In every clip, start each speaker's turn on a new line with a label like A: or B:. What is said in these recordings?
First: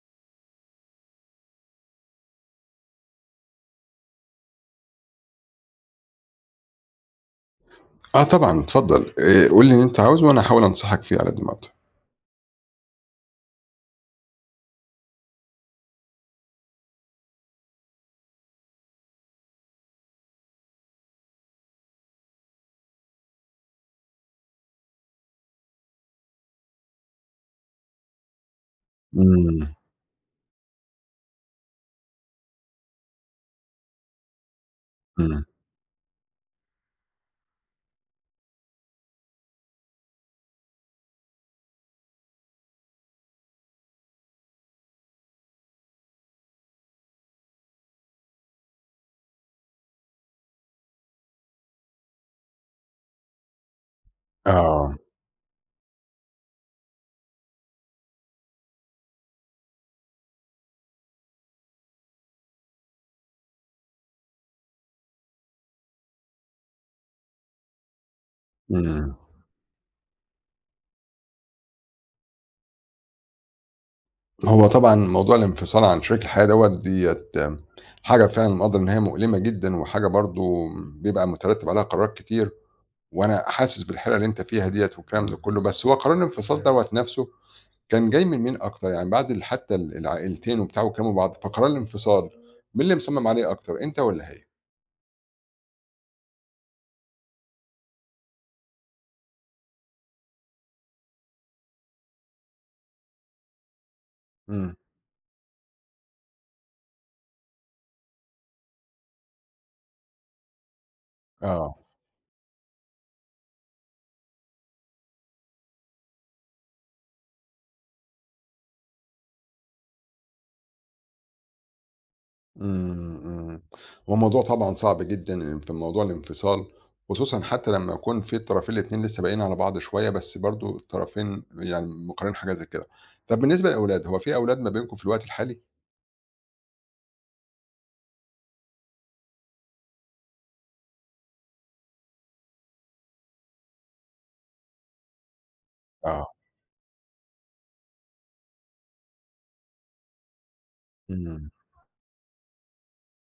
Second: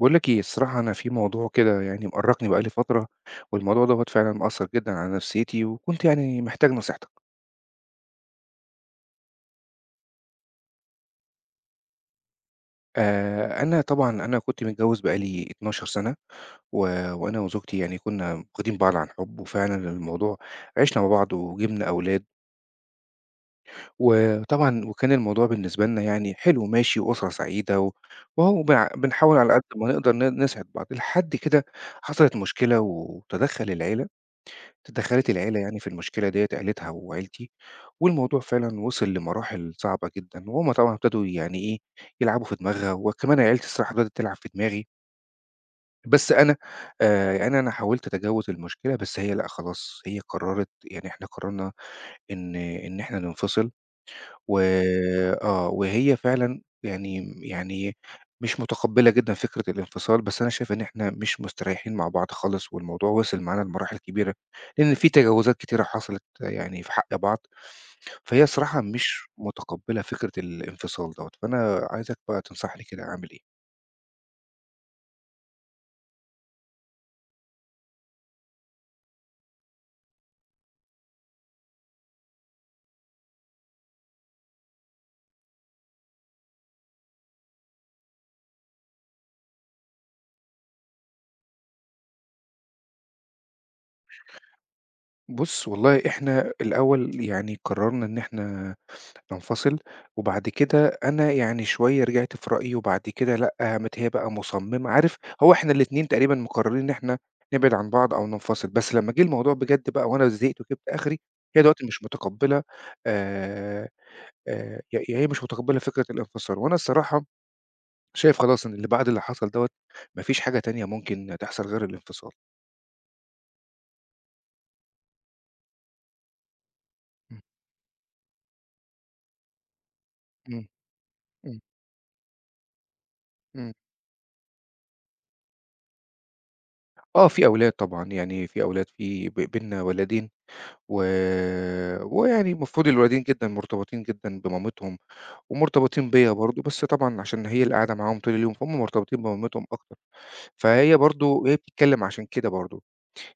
A: باقول لَك إيه، الصراحة أنا في موضوع كده يعني مأرّقني بقى لي فترة، والموضوع دوّة فعلًا مأثّر جدًا على نفسيتي وكنت يعني محتاج نصيحتَك.
B: آه طبعًا اتفضّل آآ، قُل لي اللي أنت عاوزه وإنا هاحاول أنصحَك فيها على قد ما أقدر.
A: آآ، أنا طبعًا أنا كنت متجوّز بقالي 12 سنة، و وأنا وزوجتي يعني كنّا واخدين بعض عن حُب، وفعلًا الموضوع عشنا مع بعض وجِبنا أولاد. وطبعًا وكان الموضوع بالنسبة لنا يعني حلو وماشي وأسرة سعيدة و وأهو بنع بنحاول على قد
B: إمم.
A: ما نقدر ن نسعد بعض، لحد كده حصلت مشكلة وتدخل العيلة اتدخلت
B: إمم.
A: العيلة يعني في المشكلة ديّة، عليتها وعيلتي والموضوع فعلًا وصل لمراحل صعبة جدًا وهُم طبعًا ابتدوا يعني إيه يلعبوا في دماغها، وكمان عيلتي الصراحة بدأت تلعب في دماغي. بس أنا آآ يعني أنا حاولت أتجاوز المشكلة، بس هي لأ خلاص، هي قررت يعني إحنا قررنا إن إن إحنا ننفصل. و
B: آه.
A: آه وهي فعلًا يعني يعني مش متقبلة جدًا فكرة الانفصال، بس أنا شايف إن إحنا مش مستريحين مع بعض خالص، والموضوع وصل معانا لمراحل كبيرة، لإن في تجاوزات كتيرة حصلت يعني في حق بعض فهي الصراحة
B: إمم.
A: مش متقبلة فكرة الانفصال دوّة فأنا عايزَك بقى تنصحني كده أعمل إيه؟
B: هو طبعًا موضوع الانفصال عن شريك الحياة دوّة، ديّة حاجة فعلًا مقدّر إن هي مؤلمة جدًا وحاجة برضه بيبقى مترتِّب عليها قرارات كتير وأنا حاسس بالحيرة اللي أنت فيها ديّة والكلام ده كُلّه، بس هو قرار الانفصال دوّة نَفْسه كان جاي من مين أكتر؟ يعني بعد ال حتّى ال العائلتين وبتاع وكلِّمه بعض، فقرار الانفصال مين اللي مصمِّم عليه أكتر؟ أنت والّا هي؟
A: بُص، والله إحنا الأول يعني قرَّرنا إن إحنا ننفصِل وبعد كده أنا يعني شوية رجعت في رأيي وبعد كده لأ، قامت هي بقى
B: إمم.
A: مصمِّمة.عارف، هو إحنا الاتنين تقريبًا مقرَّرين إن إحنا نبعِد عن بعض أو ننفصل، بس لمّا جِه الموضوع بجد بقى وأنا زهقت وجِبت آخري، هي
B: آه.
A: دلوقتي مش مُتقبِّلة آآ آآ ي يعني هي مش مُتقبّلِة فكرة الانفصال وأنا الصراحة شايف خلاص إن اللي بعد اللي حصل دوّة ما فيش حاجة تانية ممكن تحصل غير الانفصال.
B: إمم، إمم. هو موضوع طبعًا صعب جدًا، إن في موضوع الانفصال، خصوصًا
A: إمم.
B: حتّى لمّا يكون فيه الطرفين الاتنين لسّه باقيين على بعض شوية، بس
A: إمم.
B: برضه الطرفين
A: إمم.
B: يعني مقرَّرين حاجة زي كده. طَب بالنسبة
A: إمم.
B: للأولاد، هو فيه أولاد ما بينكم في الوقت الحالي؟
A: آه، في أولاد طبعًا. يعني في أولاد، في ب بيننا ولَدين و ويعني المفروض الولدين جدًا مرتبطين جدًا بمامتهم ومرتبطين بيّا
B: آه.
A: برضه، بس طبعًا عشان هي اللي قاعدة معاهم طول اليوم، فهُم مرتبطين بمامتهم أكتر. فهي برضه
B: إمم.
A: وهي بتتكلِّم عشان كده برضه،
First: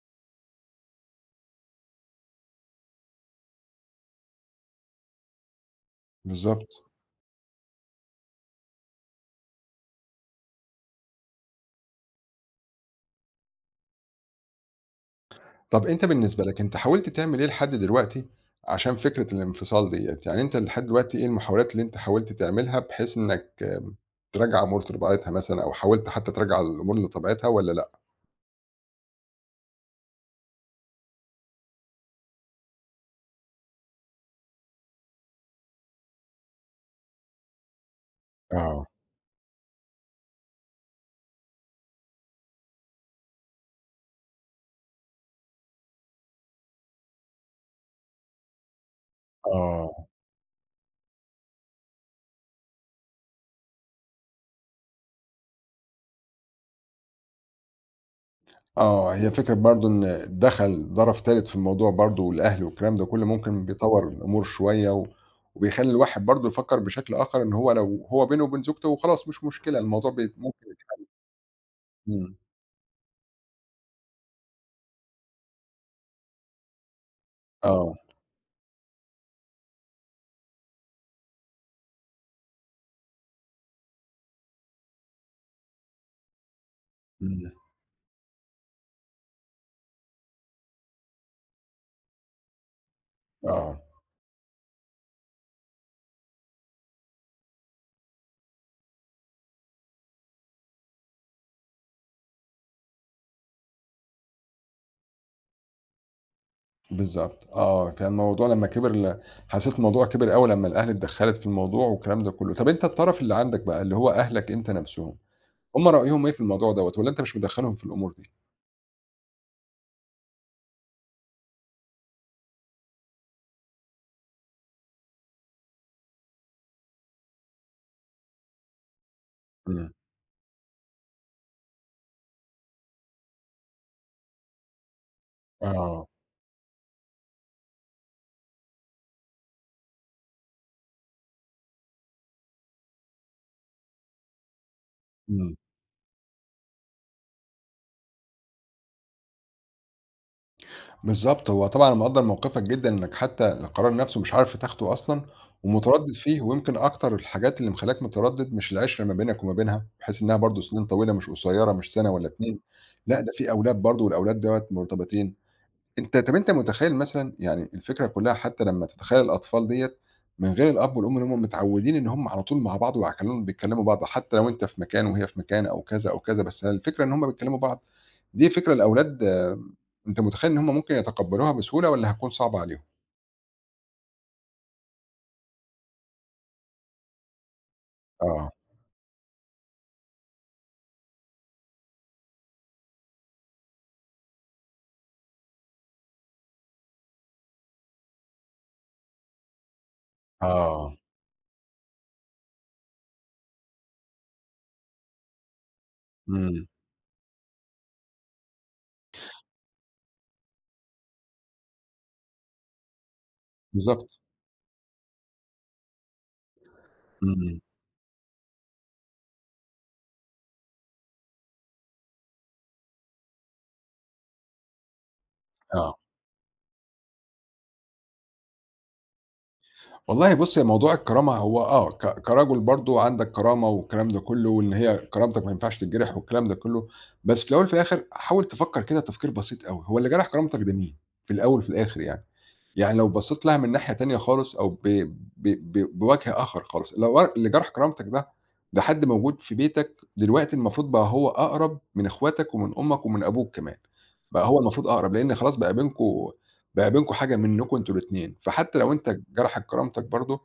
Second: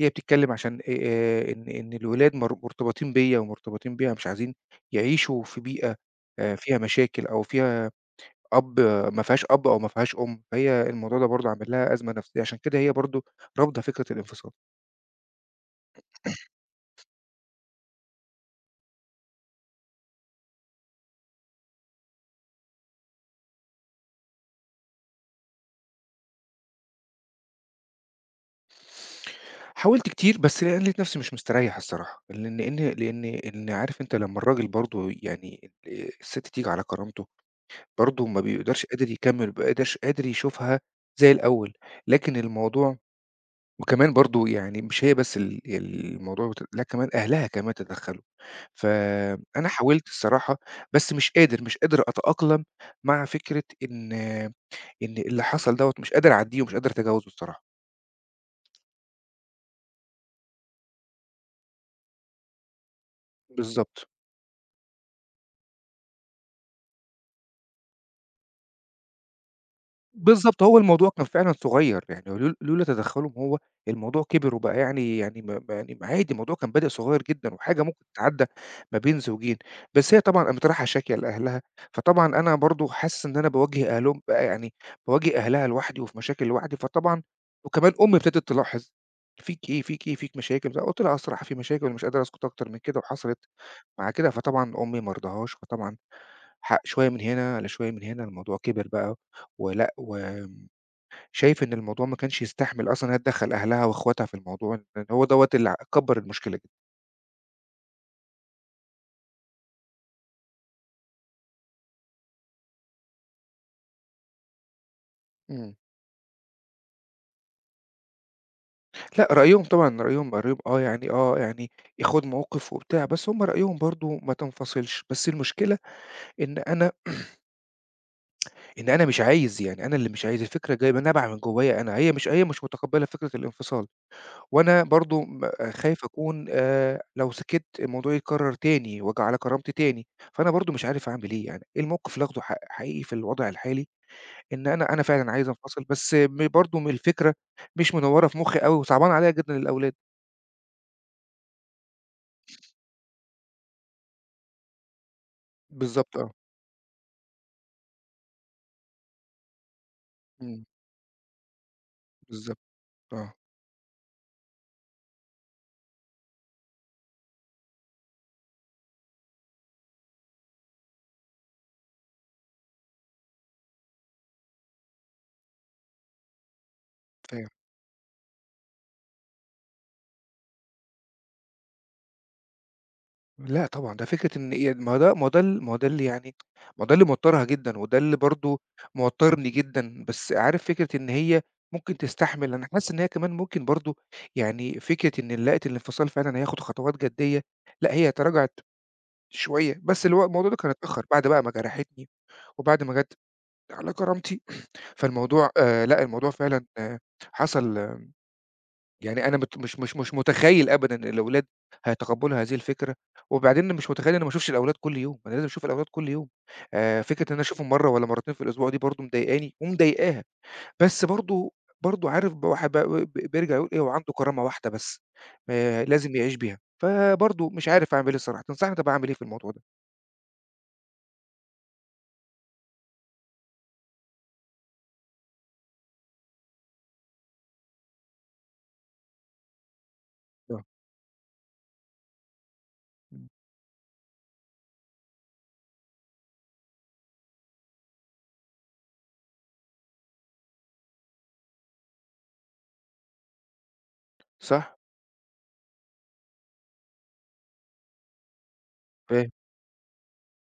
A: هي بتتكلِّم عشان آآ إن إن الولاد مر مرتبطين بيّا ومرتبطين بيها، مش عايزين يعيشوا في بيئة آآ فيها
B: بالضبط.
A: مشاكل أو فيها أب ما فيهاش أب أو ما فيهاش أم، فهي الموضوع ده برضه عامل لها أزمة نَفْسيّة، عشان كده هي برضه رافضة فكرة الانفصال.
B: طَب أنت بالنسبة لك أنت حاولت تعمل إيه لحد دلوقتي عشان فكرة الانفصال ديّة؟ يعني أنت لحد دلوقتي إيه المحاولات اللي أنت حاولت تعملها بحيث إنّك ترجّع أمور لطبيعتها مثلًا أو حاولت حتّى ترجّع الأمور لطبيعتها والّا لأ؟
A: حاولت كتير، بس لقيت نَفْسي مش مستريّح الصراحة. لن إن لإن إن عارف أنت لمّا الراجل برضه يعني آآ السِت تيجي على كرامته، برضه ما
B: آه.
A: بيبقدرش قادر يكمِّل، ما بيبقاش قادر يشوفها زي الأول. لكن الموضوع وكمان برضه يعني مش هي بس ال الموضوع بت لا كمان أهلها كمان تدخَّلوا. فأنا
B: آه.
A: حاولت الصراحة، بس مش قادر، مش قادر أتأقلم مع فكرة إن إن اللي حصل دوّة مش قادر أعدّيه ومش قادر أتَجاوزه الصراحة.
B: آه، هي فكرة برضه إن دَخَل طَرَف تالت في الموضوع برضه والأهل والكلام ده كُلّه ممكن بيطوّر
A: بالضبط.
B: الأمور شوية و وبيخلّي الواحد برضه يفكّر بشكل آخَر إن هو لو هو بينه وبين زوجته خلاص مش مشكلة، الموضوع بت
A: بالضبط،
B: ممكن
A: هو
B: يتحَل.
A: الموضوع كان فعلًا صغيّر، يعني
B: إمم.
A: لو لولا تدخّلهم هو الموضوع كِبِر وبقى يعني يعني ما ما يعني ما يعني عادي الموضوع كان بادئ صغير جدًا وحاجة
B: آه.
A: ممكن تتعدّى ما بين زوجين، بس هي طبعًا قامت رايحة شاكية لأهلها، فطبعًا أنا برضه حاسس إن أنا بَاواجه أهلهم بقى يعني، بَاواجه أهلها لوحدي وفي مشاكل لوحدي، فطبعًا
B: إمم.
A: وكمان أمي ابتدت تلاحظ "فيك إيه؟ فيك إيه؟ فيك مشاكل؟" فقُلت لها "أه الصراحة في مشاكل ومش قادر أسكُت أكتر من كده، وحصلت
B: آه.
A: مع كده". فطبعًا أمي ما رضهاش، فطبعًا حق شوية من هنا على شوية من هنا، الموضوع كِبِر بقى ولأ، و شايف إن الموضوع ما كانش يستحمل أصلًا هي تدخَّل أهلها وإخواتها في الموضوع إن إن هو دوّة اللي ع كبَّر المشكلة ج
B: بالضبط. آه، كان الموضوع لمّا كِبِر ل حسّيت الموضوع كِبِر أوي لمّا الأهل اتدخَّلت في الموضوع والكلام ده كُلّه. طَب أنت الطَرَف اللي عندك بقى اللي هو أهلك أنت نَفْسهم،
A: إمم.
B: هم رأيهم إيه في الموضوع دوّة؟ والّا أنت مش مدخَّلهم في الأمور دي؟
A: لأ، رأيهم طبعًا رأيهم بارب آه يعني آه، يعني ياخُد موقِف وبتاع، بس هم رأيهم برضه ما تنفصلش، بس المشكلة إن أنا إن أنا مش عايز، يعني
B: إمم.
A: أنا اللي مش عايز، الفكرة جاية ب نابعة من جوّايا أنا، هي مش هي مش متقبِّلة فكرة الانفصال وأنا برضه م خايف
B: آه.
A: أكون آآ لو سِكِت الموضوع يتكرّر تاني وآجي على كرامتي تاني، فأنا برضه مش عارف أعمل إيه يعني إيه الموقف اللي آخده ح حقيقي في الوضع الحالي؟ إن أنا أنا فعلًا عايز
B: إمم.
A: أنفصل، بس م برضه الفكرة مش منوّرة في مُخّي أوي، وصعبانة عليّا جدًا الأولاد.
B: بالضبط. هو طبعًا أنا مقدّر موقفِك جدًا إنَّك حتّى القرار نَفْسه مش عارف تاخده أصلًا ومتردِّد
A: بالضبط آه.
B: فيه ويمكن أكتر الحاجات اللي مخلّياك متردّد مش العِشرة ما بينَك وما بينها، بحيث إنّها برضه
A: إمم.
B: سِنين طويلة مش قصيرة، مش سَنة والّا 2
A: بالضبط،
B: لأ، ده
A: آه.
B: فيه أولاد برضه والأولاد دوّة مرتبطين. أنت طَب أنت متخيّل مثلًا يعني الفكرة كُلّها حتّى لمّا تتخيّل الأطفال ديّة من غير الأب والأم اللي هم متعوِّدين إن هم على طول مع بعض وعلى كل بيكلمِّوا بعض، حتّى لو أنت في مكان وهي في مكان أو كذا أو كذا، بس هي الفكرة إن هم
A: فاهم.
B: بيكلِّموا بعض، دي فكرة الأولاد أنت متخيّل إن هم ممكن يتقبَّلوها بسهولة والّا هتكون صعبة عليهم؟
A: لأ طبعًا، ده فكرة إن هي ي ما ده ما ده اللي يعني ما ده اللي موترها جدًا، وده اللي
B: آه.
A: برضه موترني جدًا بس عارف فكرة إن هي ممكن تستحمل، أنا حاسس إن هي كمان ممكن برضه يعني فكرة إن لقت الانفصال فعلًا هياخد خطوات جدّيّة، لأ هي تراجعت شوية بس اللي هو الموضوع ده كان
B: آه.
A: اتأخّر بعد بقى ما جرحتني، وبعد ما جات على كرامتي فالموضوع، آآ لأ الموضوع
B: إمم.
A: فعلًا حصل يعني أنا مت مش مش مش متخيّل أبدًا الأولاد هيتقبلوا هذه الفكرة. وبعدين مش متخيّل إن
B: بالضبط.
A: أنا ما أشوفش الأولاد كل يوم أنا لازم أشوف الأولاد كل يوم، آآ فكرة إن أنا
B: إمم.
A: أشوفهم مرّة والّا مرتين في الأسبوع دي برضه مضايقاني ومضايقاها. بس برضه برضه عارف ب الواحد بقى ب بيرجع يقول إيه هو عنده كرامة واحدة بس آآ
B: آه.
A: لازم يعيش بيها. فبرضه مش عارف أعمل إيه صراحة تنصحني طيب أنا أعمل إيه في الموضوع ده؟
B: والله بُص هي موضوع الكرامة هو آه ك كرجل برضه عندَك كرامة والكلام ده كُلّه، وإن هي كرامتَك ما ينفعش تتجرح والكلام ده كُلّه، بس في الأول وفي الآخر حاول تفكّر كده تفكير بسيط أوي هو اللي جرح
A: صح.
B: كرامتَك ده مين؟ في الأول وفي الآخر يعني، يعني لو
A: إمم.
B: بصّيت لها من ناحية تانية خالص أو ب ب ب بوجه آخر خالص لو اللي جرح كرامتَك ده ده حد موجود في بيتك، دلوقتي المفروض بقى هو أقرب من إخواتَك ومن أمَّك ومن أبوك كمان. بقى هو
A: صح.
B: المفروض أقرب لأن خلاص بقى بينكم بقى بينكم حاجة منكم أنتم الاتنين. فحتّى لو أنت
A: فاهم.
B: جرحت كرامتَك برضه،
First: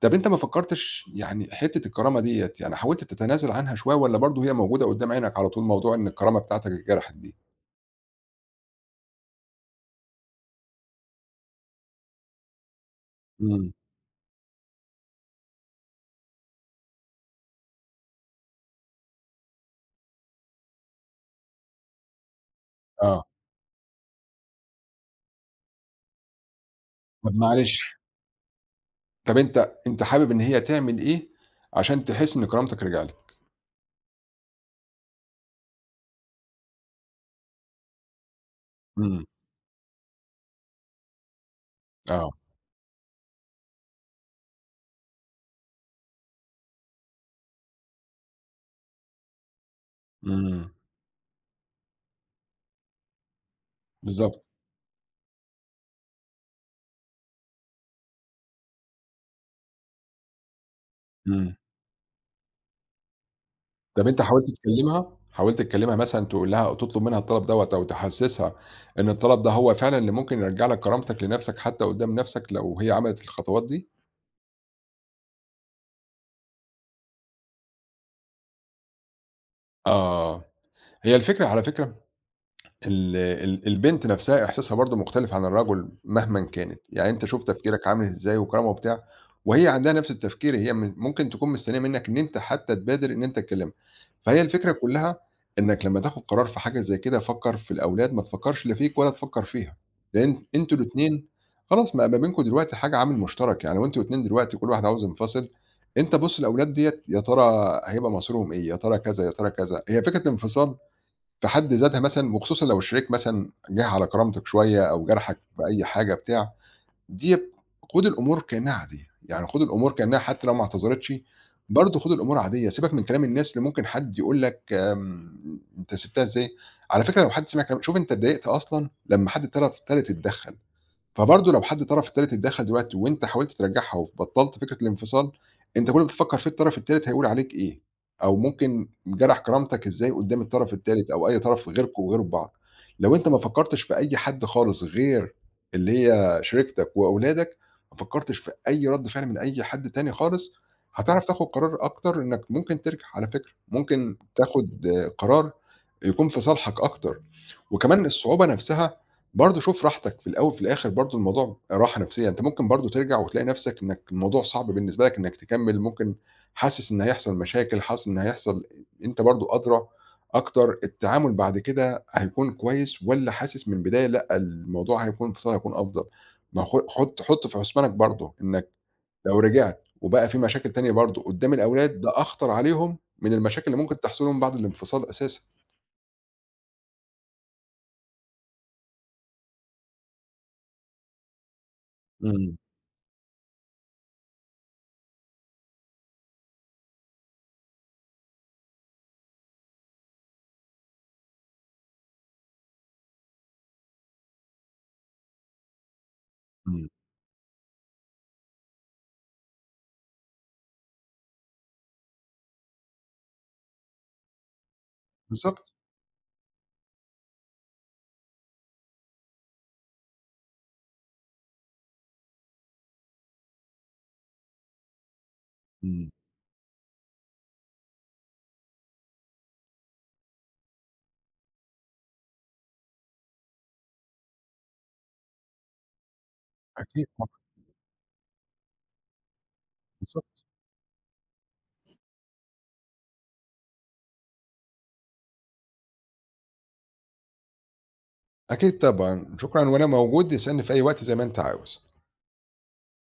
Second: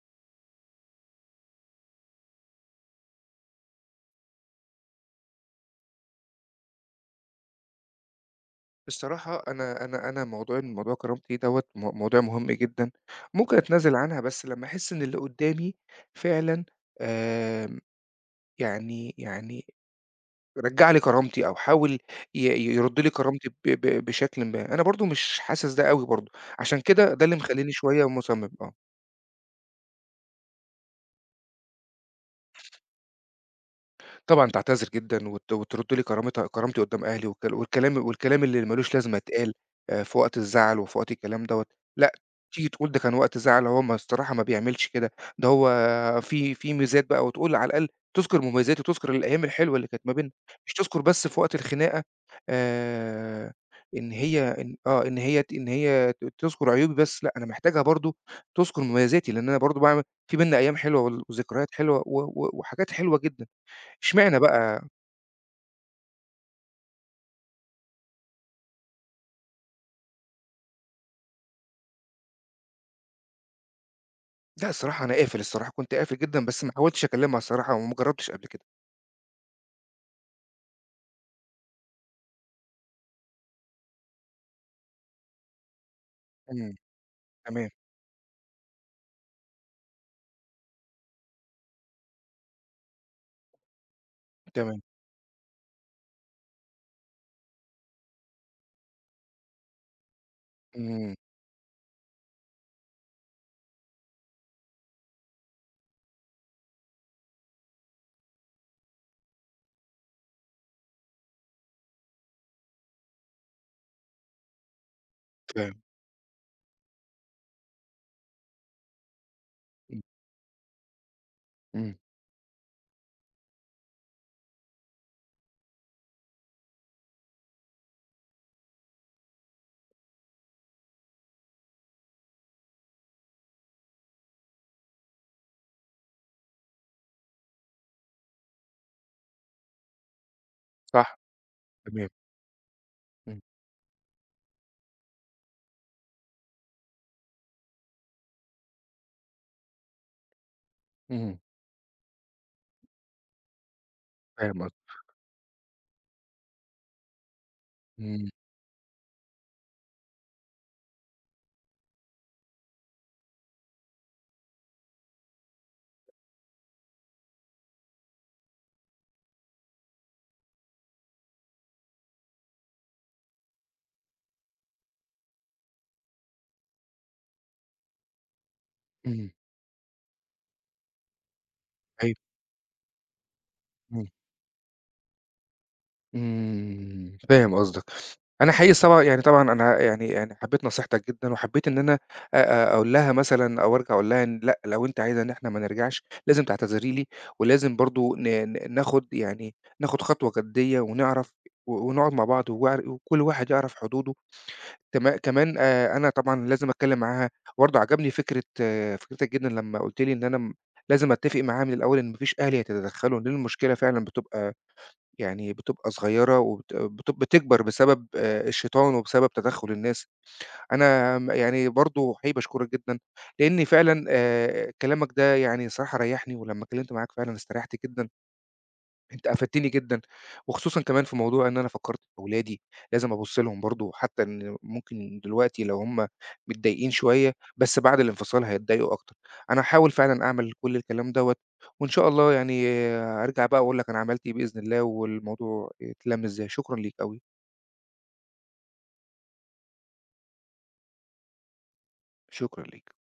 B: طَب أنت ما فكرتش يعني حتّة الكرامة ديّة يعني حاولت تتنازل عنها شوية والّا برضه هي موجودة قدام عينَك على طول؟ موضوع إن الكرامة بتاعتَك اتجرحت دي.
A: بصراحة أنا أنا أنا موضوع إن موضوع كرامتي دوّة م موضوع مهم جدًا، ممكن
B: إمم.
A: أتنازل عنها بس لمّا أحس إن اللي قدامي فعلًا آمم، يعني يعني رجَّع لي كرامتي أو حاول ي يرد لي
B: آه.
A: كرامتي ب ب بشكلٍ ما أنا برضه مش حاسس ده أوي برضه عشان كده ده
B: طب
A: اللي مخلّيني
B: معلش.
A: شوية مصمم، آه.
B: طب أنت أنت حابب إن هي تعمل إيه عشان تحس إن كرامتَك رجعلَك؟
A: طبعًا تعتذر جدًا وت وترد لي كرامتها كرامتي قدام أهلي والكلا والكلام والكلام اللي مالوش لازمة
B: إمم.
A: اتقال آآ في وقت الزعل وفي وقت الكلام دوّة. لأ،
B: آه.
A: تيجي تقول ده كان وقت زعل هو ما الصراحة ما بيعملش كده ده هو فيه فيه ميزات بقى وتقول على الأقل تذكر مميزاتي وتذكر الأيام الحلوة اللي كانت ما بيننا
B: إمم.
A: مش تذكر بس في وقت الخناقة آآ، إن
B: بالضبط.
A: هي إن آه إن هي ت إن هي ت تذكر عيوبي بس لأ، أنا محتاجها برضه تذكر مميزاتي لأن أنا برضو باعمل فيه بيننا أيام حلوة ول
B: إمم.
A: وذكريات حلوة و و وحاجات حلوة جدًا.
B: طَب أنت
A: اشمعنى
B: حاولت
A: بقى
B: تكلمها؟ حاولت تكلمها مثلًا تقول لها أو تطلب منها الطلب دوّة أو تحسسها إن الطلب ده هو فعلًا اللي ممكن يرجع لَك كرامتَك لنفسَك حتّى قدام نفسَك لو هي عملت الخطوات دي؟
A: لأ، الصراحة أنا قافل الصراحة، كنت قافل جدًا، بس ما حاولتش أكلِّمها الصراحة ومجرّبتش قبل كده.
B: آه. هي الفكرة على فكرة ال ال البنت نَفْسها إحساسها برضه مختلف عن الرجل مهمًا
A: إمم.
B: كانت. يعني أنت شوف
A: تمام.
B: تفكيرك عامل إزاي وكرامة وبتاع وهي عندها نَفْس التفكير هي م ممكن تكون مستنّية منّك إن أنت حتّى تبادِر إن أنت تكلِّمها. فهي الفكرة
A: تمام.
B: كُلّها إنَّك لمّا تاخُد قرار في حاجة زي كده فكّر في الأولاد ما تفكّرش لا فيك ولا تفكّر فيها، لإن أنتم
A: إمم.
B: الاتنين خلاص ما بقى بينكم دلوقتي حاجة عامل مُشترَك. يعني لو أنتم الاتنين دلوقتي وكل واحد عاوز ينفصِل، أنت بُص للأولاد ديّة يا ترى هيبقى مصيرهم إيه؟ يا ترى كذا، يا ترى كذا. هي فكرة الانفصال في حد ذاتها مثلًا وخصوصًا لو الشريك مثلًا جِه على كرامتك شوية أو جَرحَك في
A: فاهم.
B: أي حاجة بتاع، ديَّة خُد الأمور كإنّها عادية، يعني خُد الأمور
A: إمم.
B: كإنّها حتّى لو ما اعتذرتش
A: إمم.
B: برضه خُد الأمور عاديّة، سيبك من كلام الناس اللي ممكن حد يقول لك م أنت سِبتها إزاي؟ على فكرة لو حد سمع كلام شوف أنت اتضايقت أصلًا لمّا حد الطَرَف التالت اتدخَّل، فبرضه لو حد طَرَف تالت اتدخَّل دلوقتي وأنت حاولت ترجَّعها وبطَّلت فكرة الانفصال، أنت كل اللي بتفكّر فيه الطرف التالت هيقول عليك إيه، أو ممكن جَرَح كرامتك إزاي قُدّام الطَرَف التالت
A: صح.
B: أو أي طَرَف غيركم
A: تمام.
B: وغير بعض. لو أنت ما
A: إمم.
B: فكّرتش في أي حد خالص غير اللي هي شريكتك وأولادك، ما فكّرتش في أي رَد فِعل من أي حد تاني خالص، هتعرف
A: إمم.
B: تاخُد قرار أكتر إنّك ممكن ترجع على فكرة ممكن
A: فاهم قصد
B: تاخُد قرار يكون في صالحك أكتر وكمان
A: إمم.
B: الصعوبة نَفْسها برضه شوف راحتك في الأول وفي الآخِر برضه الموضوع راحة نَفْسيّة، أنت ممكن برضه ترجع وتلاقي نَفْسك إنّك الموضوع صعب بالنسبة لك إنّك تكمِّل، ممكن حاسس إن هيحصل مشاكل، حاسس إن هيحصل أنت برضه أدرى أكتر التعامل بعد كده هيكون كويس والّا حاسس من البداية لأ، الموضوع هيكون انفصال هيكون أفضل. ما خ حُط حُط في حُسبانك برضه إنّك
A: إمم.
B: لو رجعت وبقى فيه مشاكل تانية برضه قُدّام الأولاد، ده
A: أيوه.
B: أخطر عليهم من المشاكل اللي ممكن
A: إمم.
B: تحصل لهم بعد الانفصال أساسًا.
A: إمم، فاهم قصدك. أنا حقيقي صب يعني طبعًا أنا يعني يعني حبّيت نصيحتك جدًا وحبّيت إن أنا
B: إمم.
A: آآ أقول لها مثلًا أو أرجع أقول لها إن لأ، لو أنتِ عايزة إن إحنا ما نرجعش، لازم تعتذري لي ولازم برضه ن ن ناخُد يعني ناخُد خطوة جدّية ونعرف و ونقعُد مع بعض وعر وكل واحد يعرف حدوده. تم كمان آآ أنا طبعًا لازم
B: إمم.
A: أتكلِّم معاها وبرضه عجبني فكرة فكرتك جدًا لمّا قُلت لي إن أنا م لازم أتّفق معاها من الأول إن ما فيش أهل يتدخَّلوا، لإن المشكلة فعلًا بتبقى يعني
B: بالضبط.
A: بتبقى صغيرة وبت بتب بتكبر بسبب آآ الشيطان وبسبب تدخُّل الناس. أنا م يعني برضه حقيقي باشكرك جدًا لإنّي فعلًا آآ كلامك ده يعني الصراحة
B: إمم.
A: ريّحني ولمّا اتكلِّمت معاك فعلًا استريّحت جدًا. أنت أفدتني جدًا وخصوصًا كمان في موضوع إن أنا فكّرت في أولادي، لازم أبُص لهم برضه وحتّى إن ممكن دلوقتي لو هم متضايقين
B: أكيد طبعًا.
A: شوية بس بعد الانفصال هيتضايقوا أكتر. أنا هاحاول فعلًا
B: بالضبط.
A: أعمل كل الكلام دوّة وإن شاء الله يعني أرجع بقى وأقول لك أنا عملت إيه بإذن الله والموضوع اتلَّم إزاي، شكرًا ليك أوي.
B: أكيد طبعًا. شكرًا وأنا موجود اسألني في أي وقت زي ما أنت عاوز.
A: شكرًا ليك.